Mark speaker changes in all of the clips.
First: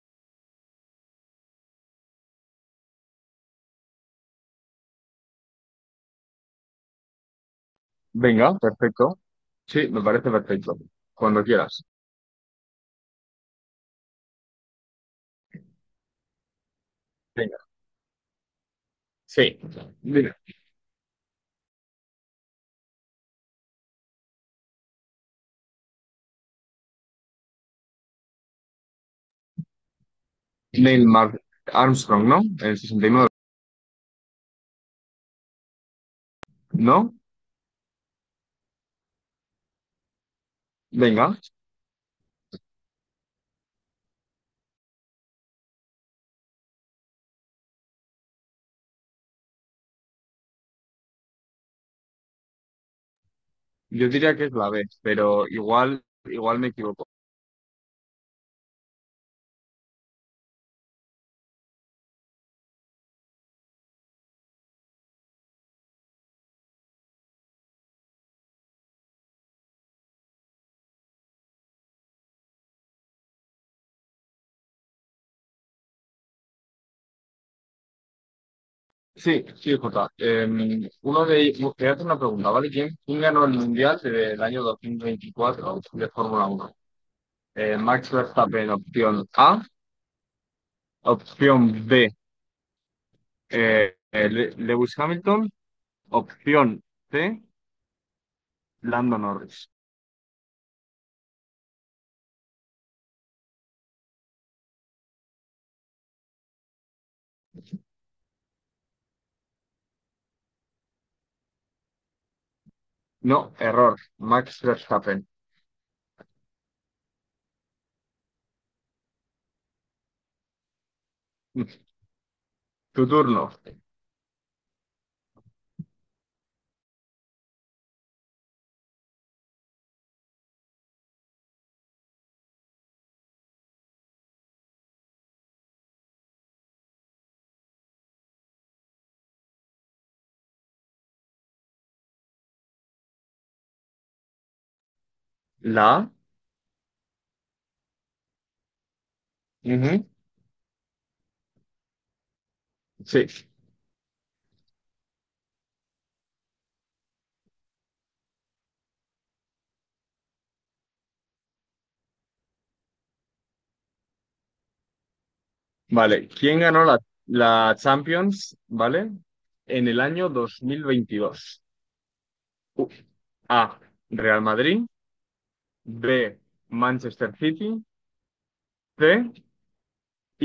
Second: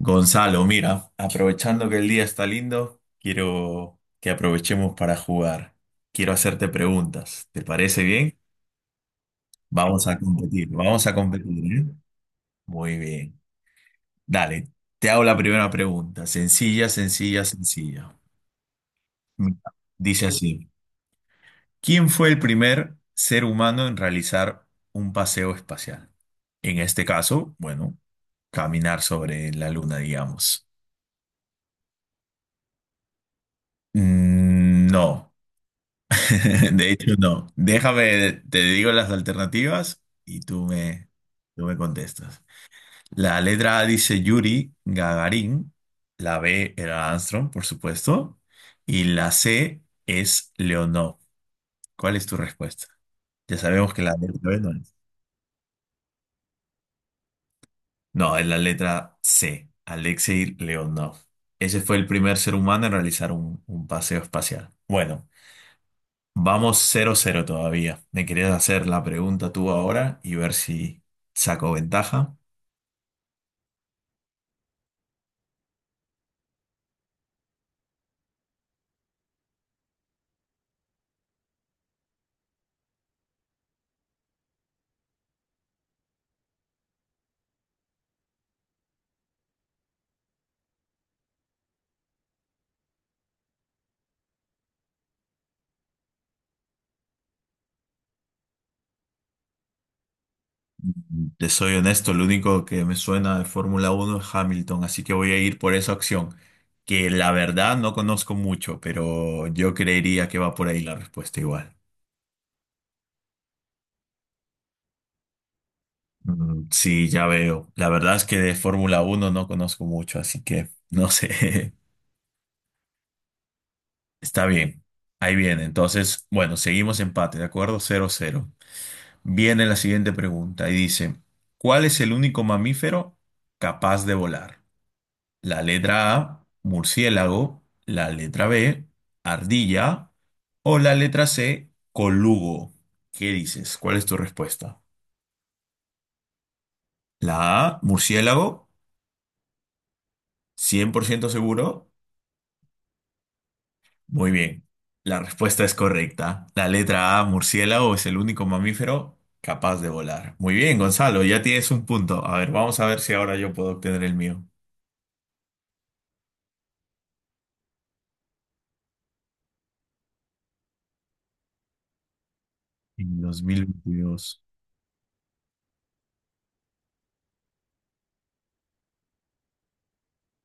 Speaker 1: Gonzalo, mira, aprovechando que el día está lindo, quiero que aprovechemos para jugar. Quiero hacerte preguntas. ¿Te parece bien?
Speaker 2: Venga, perfecto. Sí, me parece perfecto.
Speaker 1: Vamos a
Speaker 2: Cuando
Speaker 1: competir,
Speaker 2: quieras.
Speaker 1: ¿eh? Muy bien. Dale, te hago la primera pregunta. Sencilla, sencilla,
Speaker 2: Venga.
Speaker 1: sencilla. Mira,
Speaker 2: Sí.
Speaker 1: dice
Speaker 2: Mira,
Speaker 1: así, ¿quién fue el primer ser humano en realizar un paseo espacial? En este caso, bueno, caminar sobre la luna, digamos.
Speaker 2: Neil Mar- Armstrong, ¿no? En el 69.
Speaker 1: No. De hecho,
Speaker 2: ¿No?
Speaker 1: no. Déjame, te digo las alternativas y tú me,
Speaker 2: Venga.
Speaker 1: tú me contestas. La letra A dice Yuri Gagarin, la B era Armstrong, por supuesto, y la C es Leonov. ¿Cuál es tu respuesta? Ya sabemos que
Speaker 2: Yo
Speaker 1: la
Speaker 2: diría
Speaker 1: letra
Speaker 2: que es
Speaker 1: B no
Speaker 2: la B,
Speaker 1: es.
Speaker 2: pero igual me equivoco.
Speaker 1: No, es la letra C, Alexei Leonov. Ese fue el primer ser humano en realizar un paseo espacial. Bueno. Vamos 0-0 todavía. Me querías hacer la pregunta tú ahora y ver si saco ventaja.
Speaker 2: Sí, sí, Jota. Uno de ellos, quería hacer una pregunta, ¿vale? ¿Quién ganó el Mundial del año 2024 de Fórmula Uno? Max Verstappen, opción A. Opción B, Lewis Hamilton. Opción C, Lando Norris.
Speaker 1: Te soy honesto, lo único que me suena de Fórmula Uno es Hamilton, así que voy a ir por esa opción, que la verdad no conozco mucho, pero yo creería que va por ahí la respuesta igual.
Speaker 2: No, error. Max Verstappen.
Speaker 1: Sí, ya veo. La verdad es que de Fórmula Uno no conozco mucho, así que no sé.
Speaker 2: Tu turno.
Speaker 1: Está bien. Ahí viene. Entonces, bueno, seguimos empate, ¿de acuerdo? 0-0. Viene la siguiente pregunta y dice, ¿cuál es el único mamífero capaz de volar? La letra A, murciélago, la letra B, ardilla o la letra C, colugo. ¿Qué dices? ¿Cuál es tu respuesta?
Speaker 2: La A.
Speaker 1: La A, murciélago,
Speaker 2: Ujú,
Speaker 1: 100% seguro.
Speaker 2: sí.
Speaker 1: Muy bien, la respuesta es correcta. La letra A, murciélago, es el único mamífero capaz de volar. Muy bien, Gonzalo, ya tienes un punto. A ver, vamos a ver si ahora yo puedo obtener el mío.
Speaker 2: Vale. ¿Quién ganó la Champions, ¿vale? En el año 2022. U-
Speaker 1: En
Speaker 2: A.
Speaker 1: 2022.
Speaker 2: Real Madrid. B. Manchester City. C.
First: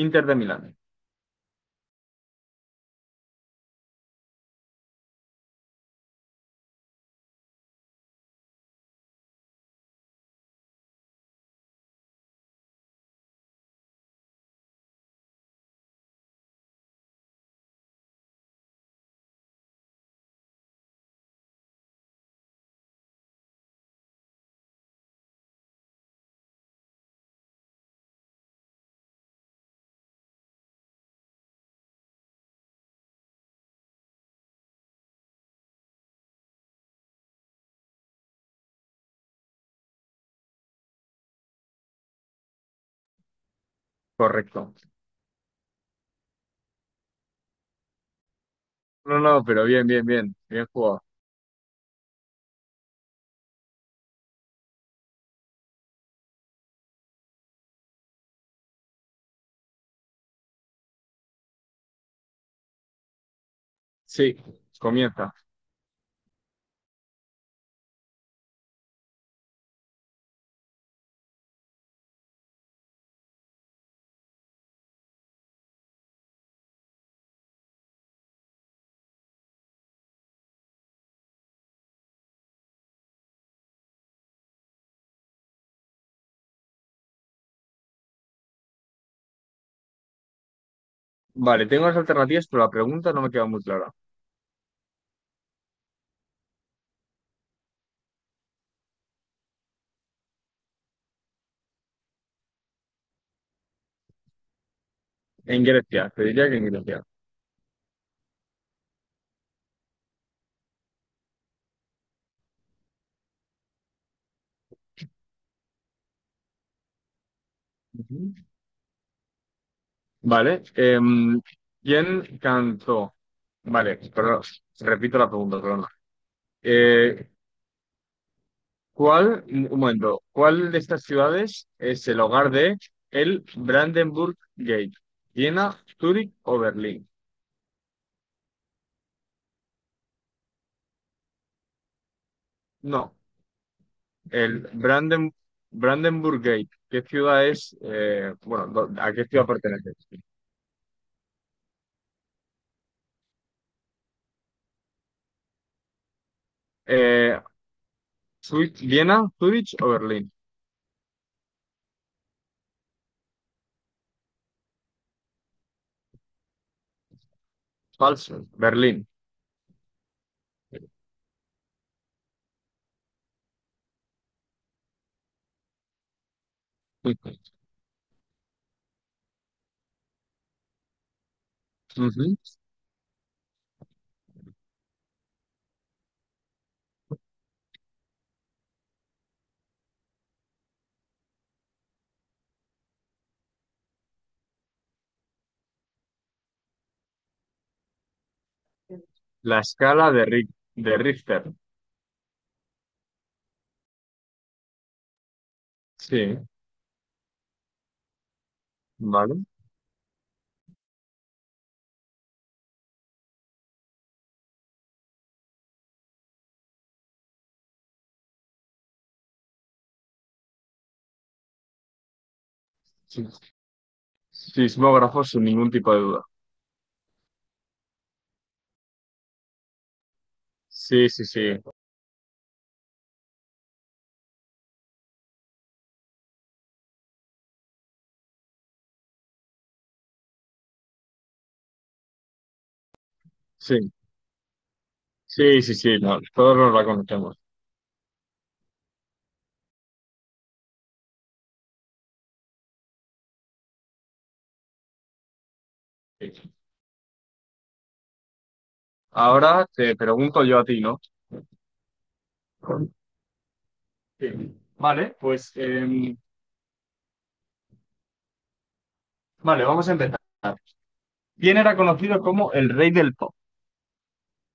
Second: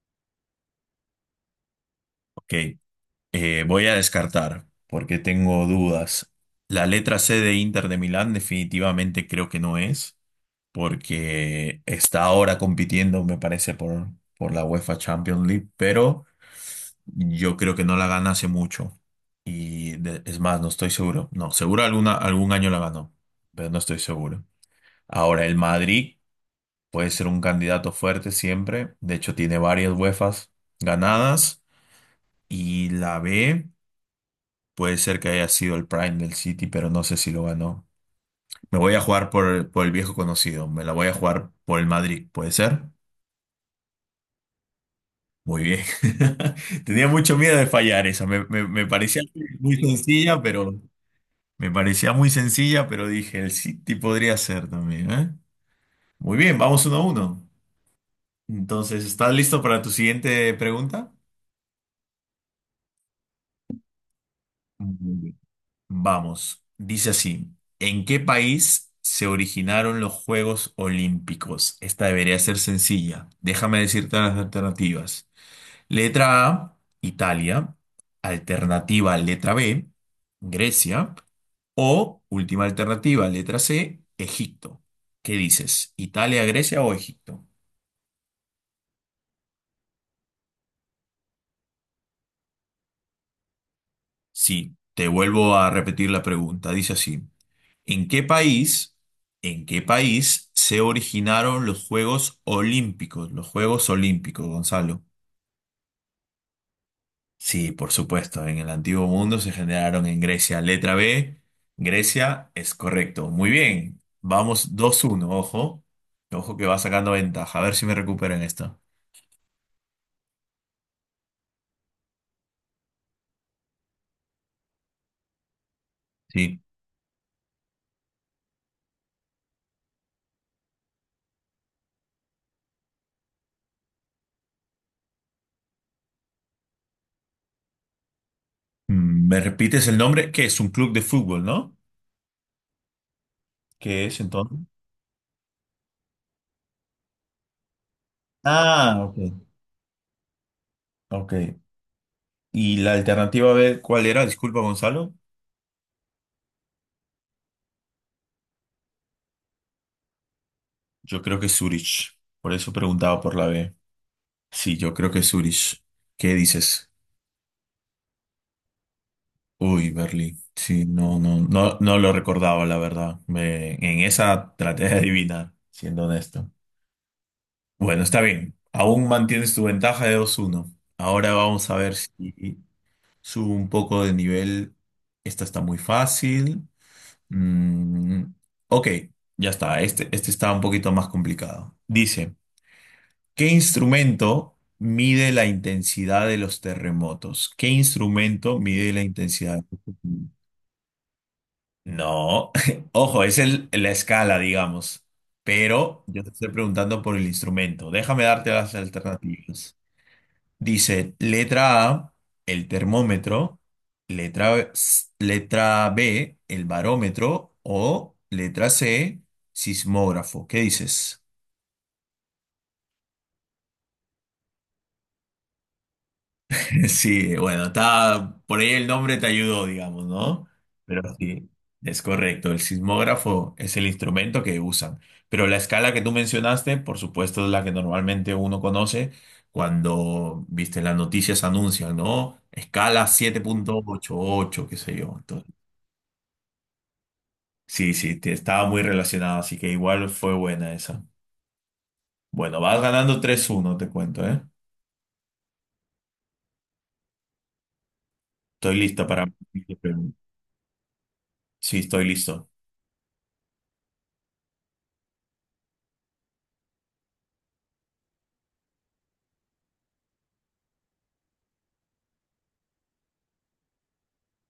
Speaker 2: Inter de Milán.
Speaker 1: Ok, voy a descartar porque tengo dudas. La letra C de Inter de Milán definitivamente creo que no es, porque está ahora compitiendo, me parece, por la UEFA Champions League, pero yo creo que no la gana hace mucho. Y es más, no estoy seguro. No, seguro algún año la ganó, pero no estoy seguro. Ahora, el Madrid puede ser un candidato fuerte siempre. De hecho, tiene varias UEFAs ganadas. Y la B puede ser que haya sido el Prime del City, pero no sé si lo ganó. Me voy a jugar por el viejo conocido, me la voy a jugar por el Madrid, ¿puede ser?
Speaker 2: Correcto.
Speaker 1: Muy bien. Tenía mucho miedo de fallar esa,
Speaker 2: No, no, pero
Speaker 1: muy
Speaker 2: bien, bien, bien.
Speaker 1: sencilla,
Speaker 2: Bien
Speaker 1: pero
Speaker 2: jugado.
Speaker 1: me parecía muy sencilla, pero dije, el City podría ser también, ¿eh? Muy bien, vamos 1-1. Entonces, ¿estás listo para tu siguiente pregunta?
Speaker 2: Sí. Comienza.
Speaker 1: Vamos, dice así, ¿en qué país se originaron los Juegos Olímpicos? Esta debería ser sencilla. Déjame decirte las alternativas. Letra A, Italia. Alternativa, letra B, Grecia. O última alternativa, letra C, Egipto. ¿Qué dices? ¿Italia, Grecia o Egipto?
Speaker 2: Vale, tengo las alternativas, pero la pregunta no me queda muy clara.
Speaker 1: Sí, te vuelvo a repetir la pregunta. Dice así. ¿En qué país, en qué país se originaron los Juegos Olímpicos? Los Juegos Olímpicos, Gonzalo.
Speaker 2: En Grecia, te diría que en Grecia.
Speaker 1: Sí, por supuesto, en el antiguo mundo se generaron en Grecia. Letra B, Grecia es correcto. Muy bien, vamos 2-1. Ojo. Ojo que va sacando ventaja. A ver si me
Speaker 2: Ujú.
Speaker 1: recupero en esta.
Speaker 2: Vale. ¿Quién cantó? Vale, perdón, repito la pregunta, perdón.
Speaker 1: Sí.
Speaker 2: Eh, ¿Cuál, un momento, ¿cuál de estas ciudades es el hogar de el Brandenburg Gate? ¿Viena, Zúrich o Berlín?
Speaker 1: ¿Me repites el nombre? Que es un club de fútbol, ¿no?
Speaker 2: No,
Speaker 1: ¿Qué es
Speaker 2: el
Speaker 1: entonces?
Speaker 2: Brandenburg Gate. ¿Qué ciudad es? Bueno,
Speaker 1: Ah,
Speaker 2: ¿a
Speaker 1: ok.
Speaker 2: qué ciudad pertenece?
Speaker 1: Ok. ¿Y la alternativa B cuál era? Disculpa, Gonzalo.
Speaker 2: Eh, ¿Viena, Zúrich o Berlín?
Speaker 1: Yo creo que Zurich. Por eso preguntaba por la B. Sí, yo creo que Zurich. ¿Qué dices?
Speaker 2: Falso, Berlín.
Speaker 1: Uy, Berlín. Sí, no, no, no, no lo recordaba, la verdad. En esa traté de adivinar, siendo honesto. Bueno, está bien. Aún mantienes tu ventaja de 2-1. Ahora vamos a ver
Speaker 2: Ujú.
Speaker 1: si subo un poco de nivel. Esta está muy fácil. Mm, ok, ya está. Este está un poquito más complicado. Dice. ¿Qué instrumento mide la intensidad de los terremotos? ¿Qué instrumento mide la
Speaker 2: La
Speaker 1: intensidad? De los terremotos?
Speaker 2: De Richter.
Speaker 1: No, ojo, es la escala, digamos. Pero yo te
Speaker 2: Sí,
Speaker 1: estoy preguntando por el instrumento. Déjame darte las
Speaker 2: vale.
Speaker 1: alternativas. Dice, letra A, el termómetro, letra B, el barómetro o letra C, sismógrafo. ¿Qué dices?
Speaker 2: Sí. Sismógrafos sin ningún tipo de duda.
Speaker 1: Sí, bueno, está, por ahí el nombre te ayudó, digamos, ¿no? Pero
Speaker 2: Sí, sí,
Speaker 1: sí,
Speaker 2: sí.
Speaker 1: es correcto. El sismógrafo es el instrumento que usan. Pero la escala que tú mencionaste, por supuesto, es la que normalmente uno conoce cuando, viste, las noticias anuncian, ¿no? Escala siete punto
Speaker 2: Sí,
Speaker 1: ochenta y ocho, qué sé yo. Entonces,
Speaker 2: sí, sí, sí, no, todos nos la conocemos.
Speaker 1: sí, sí, estaba muy relacionado, así que igual fue buena esa. Bueno, vas ganando 3-1, te cuento, ¿eh?
Speaker 2: Sí.
Speaker 1: Estoy listo para.
Speaker 2: Ahora te pregunto yo a ti, ¿no?
Speaker 1: Sí, estoy listo.
Speaker 2: Sí. Vale, pues vale, vamos a empezar. ¿Quién era conocido como el rey del pop?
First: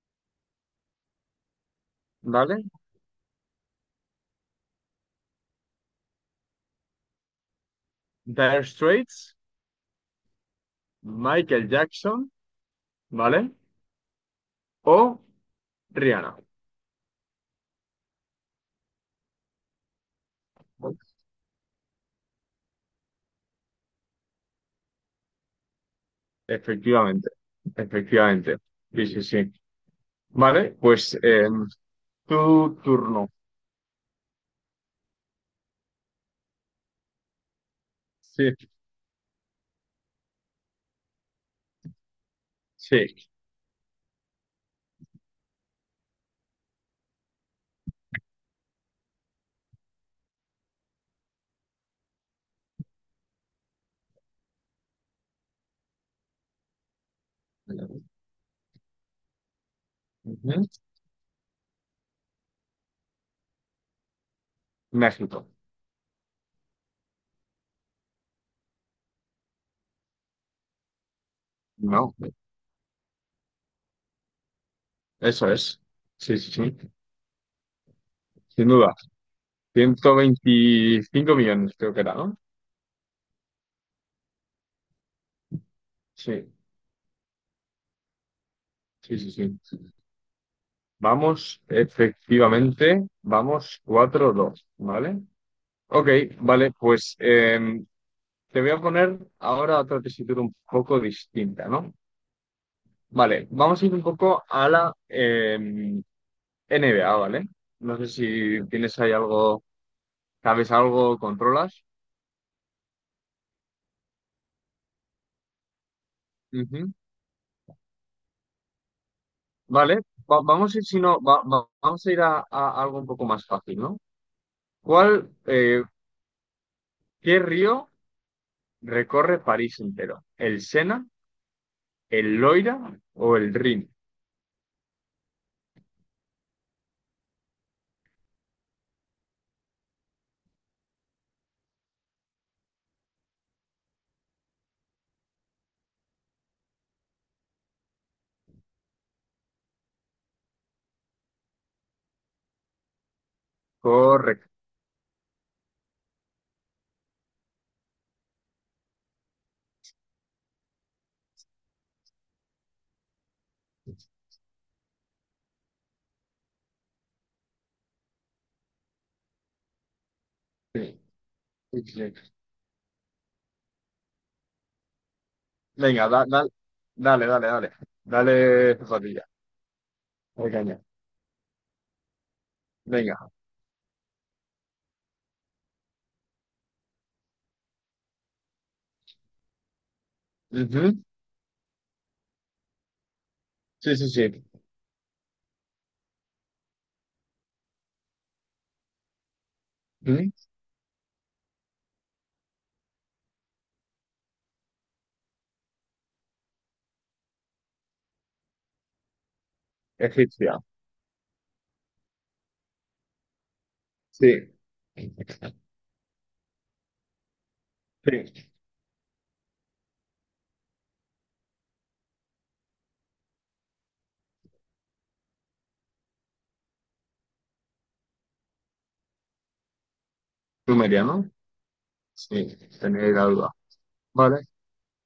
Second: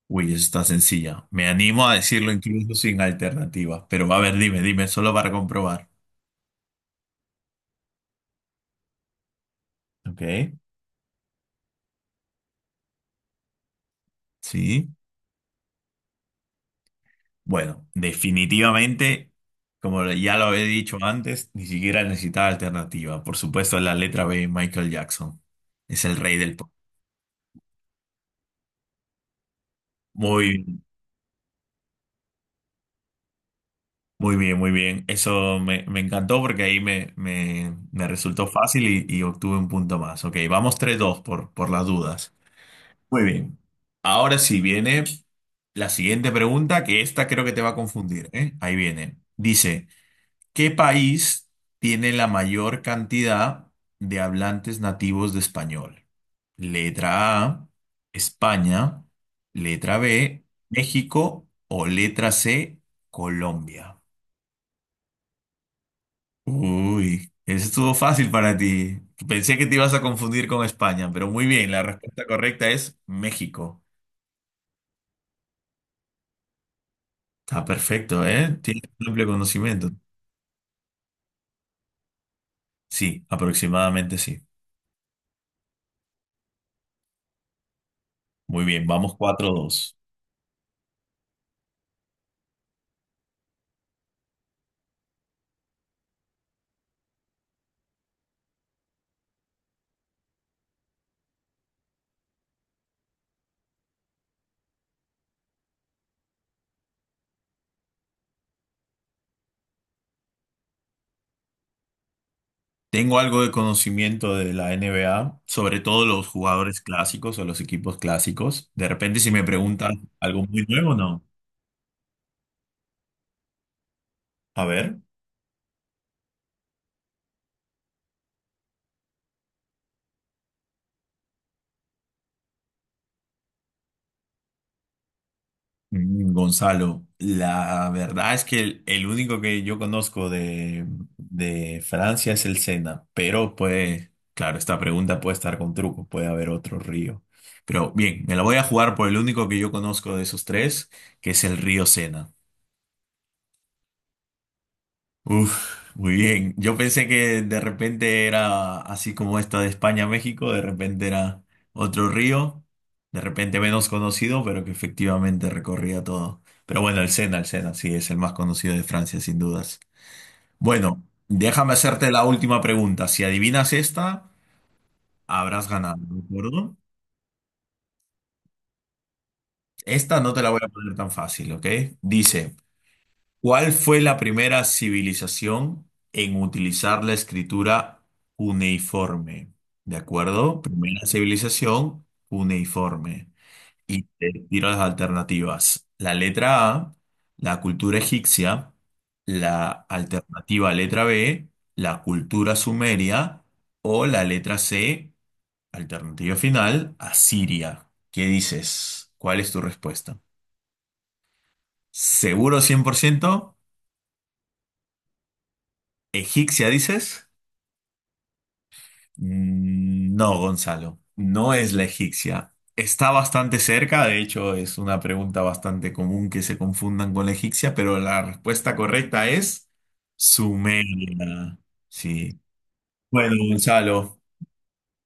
Speaker 1: Uy, eso está sencilla. Me animo a decirlo
Speaker 2: ¿Vale?
Speaker 1: incluso sin alternativas. Pero a ver, dime, dime, solo para comprobar.
Speaker 2: Dire Straits,
Speaker 1: Ok.
Speaker 2: Michael Jackson, ¿vale?
Speaker 1: Sí.
Speaker 2: O Rihanna.
Speaker 1: Bueno, definitivamente, como ya lo había dicho antes, ni siquiera necesitaba alternativa. Por supuesto, la letra B, Michael Jackson. Es el rey del pop.
Speaker 2: Efectivamente, efectivamente. Sí, sí, sí. Vale,
Speaker 1: Muy,
Speaker 2: pues tu turno.
Speaker 1: muy bien, muy bien. Eso me encantó porque ahí me
Speaker 2: Sí,
Speaker 1: resultó fácil y obtuve un punto más. Ok, vamos 3-2 por las dudas. Muy
Speaker 2: sí.
Speaker 1: bien. Ahora sí viene la siguiente pregunta, que esta creo que te va a confundir, ¿eh? Ahí viene. Dice, ¿qué país tiene la mayor cantidad de hablantes nativos de español? Letra A,
Speaker 2: Ujú.
Speaker 1: España. Letra B, México. O letra C, Colombia.
Speaker 2: México.
Speaker 1: Uy, eso estuvo fácil para ti. Pensé que te ibas a confundir con España, pero muy bien, la
Speaker 2: No,
Speaker 1: respuesta correcta es México.
Speaker 2: eso es. Sí, sí, sí.
Speaker 1: Está perfecto, ¿eh?
Speaker 2: Sin
Speaker 1: Tiene
Speaker 2: duda.
Speaker 1: un amplio conocimiento.
Speaker 2: 125 millones, creo que era, ¿no?
Speaker 1: Sí, aproximadamente sí.
Speaker 2: Sí,
Speaker 1: Muy bien, vamos
Speaker 2: sí, sí,
Speaker 1: cuatro
Speaker 2: sí.
Speaker 1: dos.
Speaker 2: Vamos, efectivamente, vamos cuatro dos, ¿vale? Ok, vale, pues te voy a poner ahora otra tesitura un poco distinta, ¿no? Vale, vamos a ir un poco a la NBA, ¿vale? No sé si tienes ahí algo, sabes algo, controlas.
Speaker 1: Tengo algo de conocimiento de la NBA, sobre todo los jugadores
Speaker 2: Ujú.
Speaker 1: clásicos o los equipos clásicos. De repente, si me
Speaker 2: Vale,
Speaker 1: preguntan algo muy
Speaker 2: vamos a ir,
Speaker 1: nuevo,
Speaker 2: si no,
Speaker 1: no.
Speaker 2: vamos a ir a algo un poco más fácil, ¿no?
Speaker 1: A ver.
Speaker 2: ¿Cuál, qué río recorre París entero? ¿El Sena, el Loira o el Rin?
Speaker 1: Gonzalo, la verdad es que el único que yo conozco de Francia es el Sena, pero puede, claro, esta pregunta puede estar con truco, puede haber otro río. Pero bien, me la voy a jugar por el único que yo conozco de esos tres, que es el río Sena.
Speaker 2: Correcto.
Speaker 1: Uf, muy bien. Yo pensé que de repente era así como esta de España a México, de repente era otro río, de repente menos conocido, pero que efectivamente recorría todo. Pero bueno, el Sena, sí, es el más conocido de Francia, sin dudas.
Speaker 2: Sí,
Speaker 1: Bueno, déjame
Speaker 2: sí,
Speaker 1: hacerte la
Speaker 2: sí.
Speaker 1: última pregunta. Si adivinas esta, habrás ganado,
Speaker 2: Venga,
Speaker 1: ¿de acuerdo?
Speaker 2: dale, dale, dale. Dale, zapatilla.
Speaker 1: Esta no te la
Speaker 2: Dale
Speaker 1: voy a
Speaker 2: caña.
Speaker 1: poner tan fácil, ¿ok? Dice.
Speaker 2: Venga.
Speaker 1: ¿Cuál fue la primera civilización en utilizar la escritura cuneiforme? ¿De acuerdo?
Speaker 2: Ujú.
Speaker 1: Primera civilización cuneiforme.
Speaker 2: Sí,
Speaker 1: Y
Speaker 2: sí,
Speaker 1: te
Speaker 2: sí.
Speaker 1: tiro las alternativas. La letra A, la cultura egipcia, la
Speaker 2: Ujú.
Speaker 1: alternativa letra B, la cultura sumeria o la letra C, alternativa final, asiria. ¿Qué dices? ¿Cuál es tu respuesta?
Speaker 2: Egipcia.
Speaker 1: ¿Seguro 100%?
Speaker 2: Sí,
Speaker 1: ¿Egipcia dices?
Speaker 2: sí.
Speaker 1: No, Gonzalo, no es la egipcia. Está bastante cerca, de hecho es una pregunta bastante común que se confundan con la egipcia, pero la respuesta correcta es
Speaker 2: Sumeria, ¿no?
Speaker 1: Sumeria. Sí.
Speaker 2: Sí, tenía la
Speaker 1: Bueno,
Speaker 2: duda.
Speaker 1: Gonzalo,
Speaker 2: Vale.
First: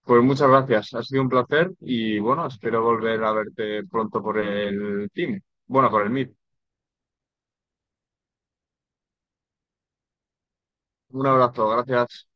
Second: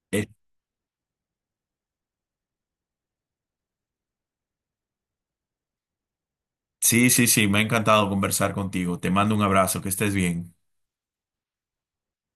Speaker 2: Pues
Speaker 1: eh,
Speaker 2: muchas gracias, ha sido un placer y bueno, espero volver a verte pronto por el team. Bueno, por el Meet.
Speaker 1: sí, sí, sí, me ha encantado conversar contigo. Te mando un abrazo, que estés bien.
Speaker 2: Un abrazo, gracias.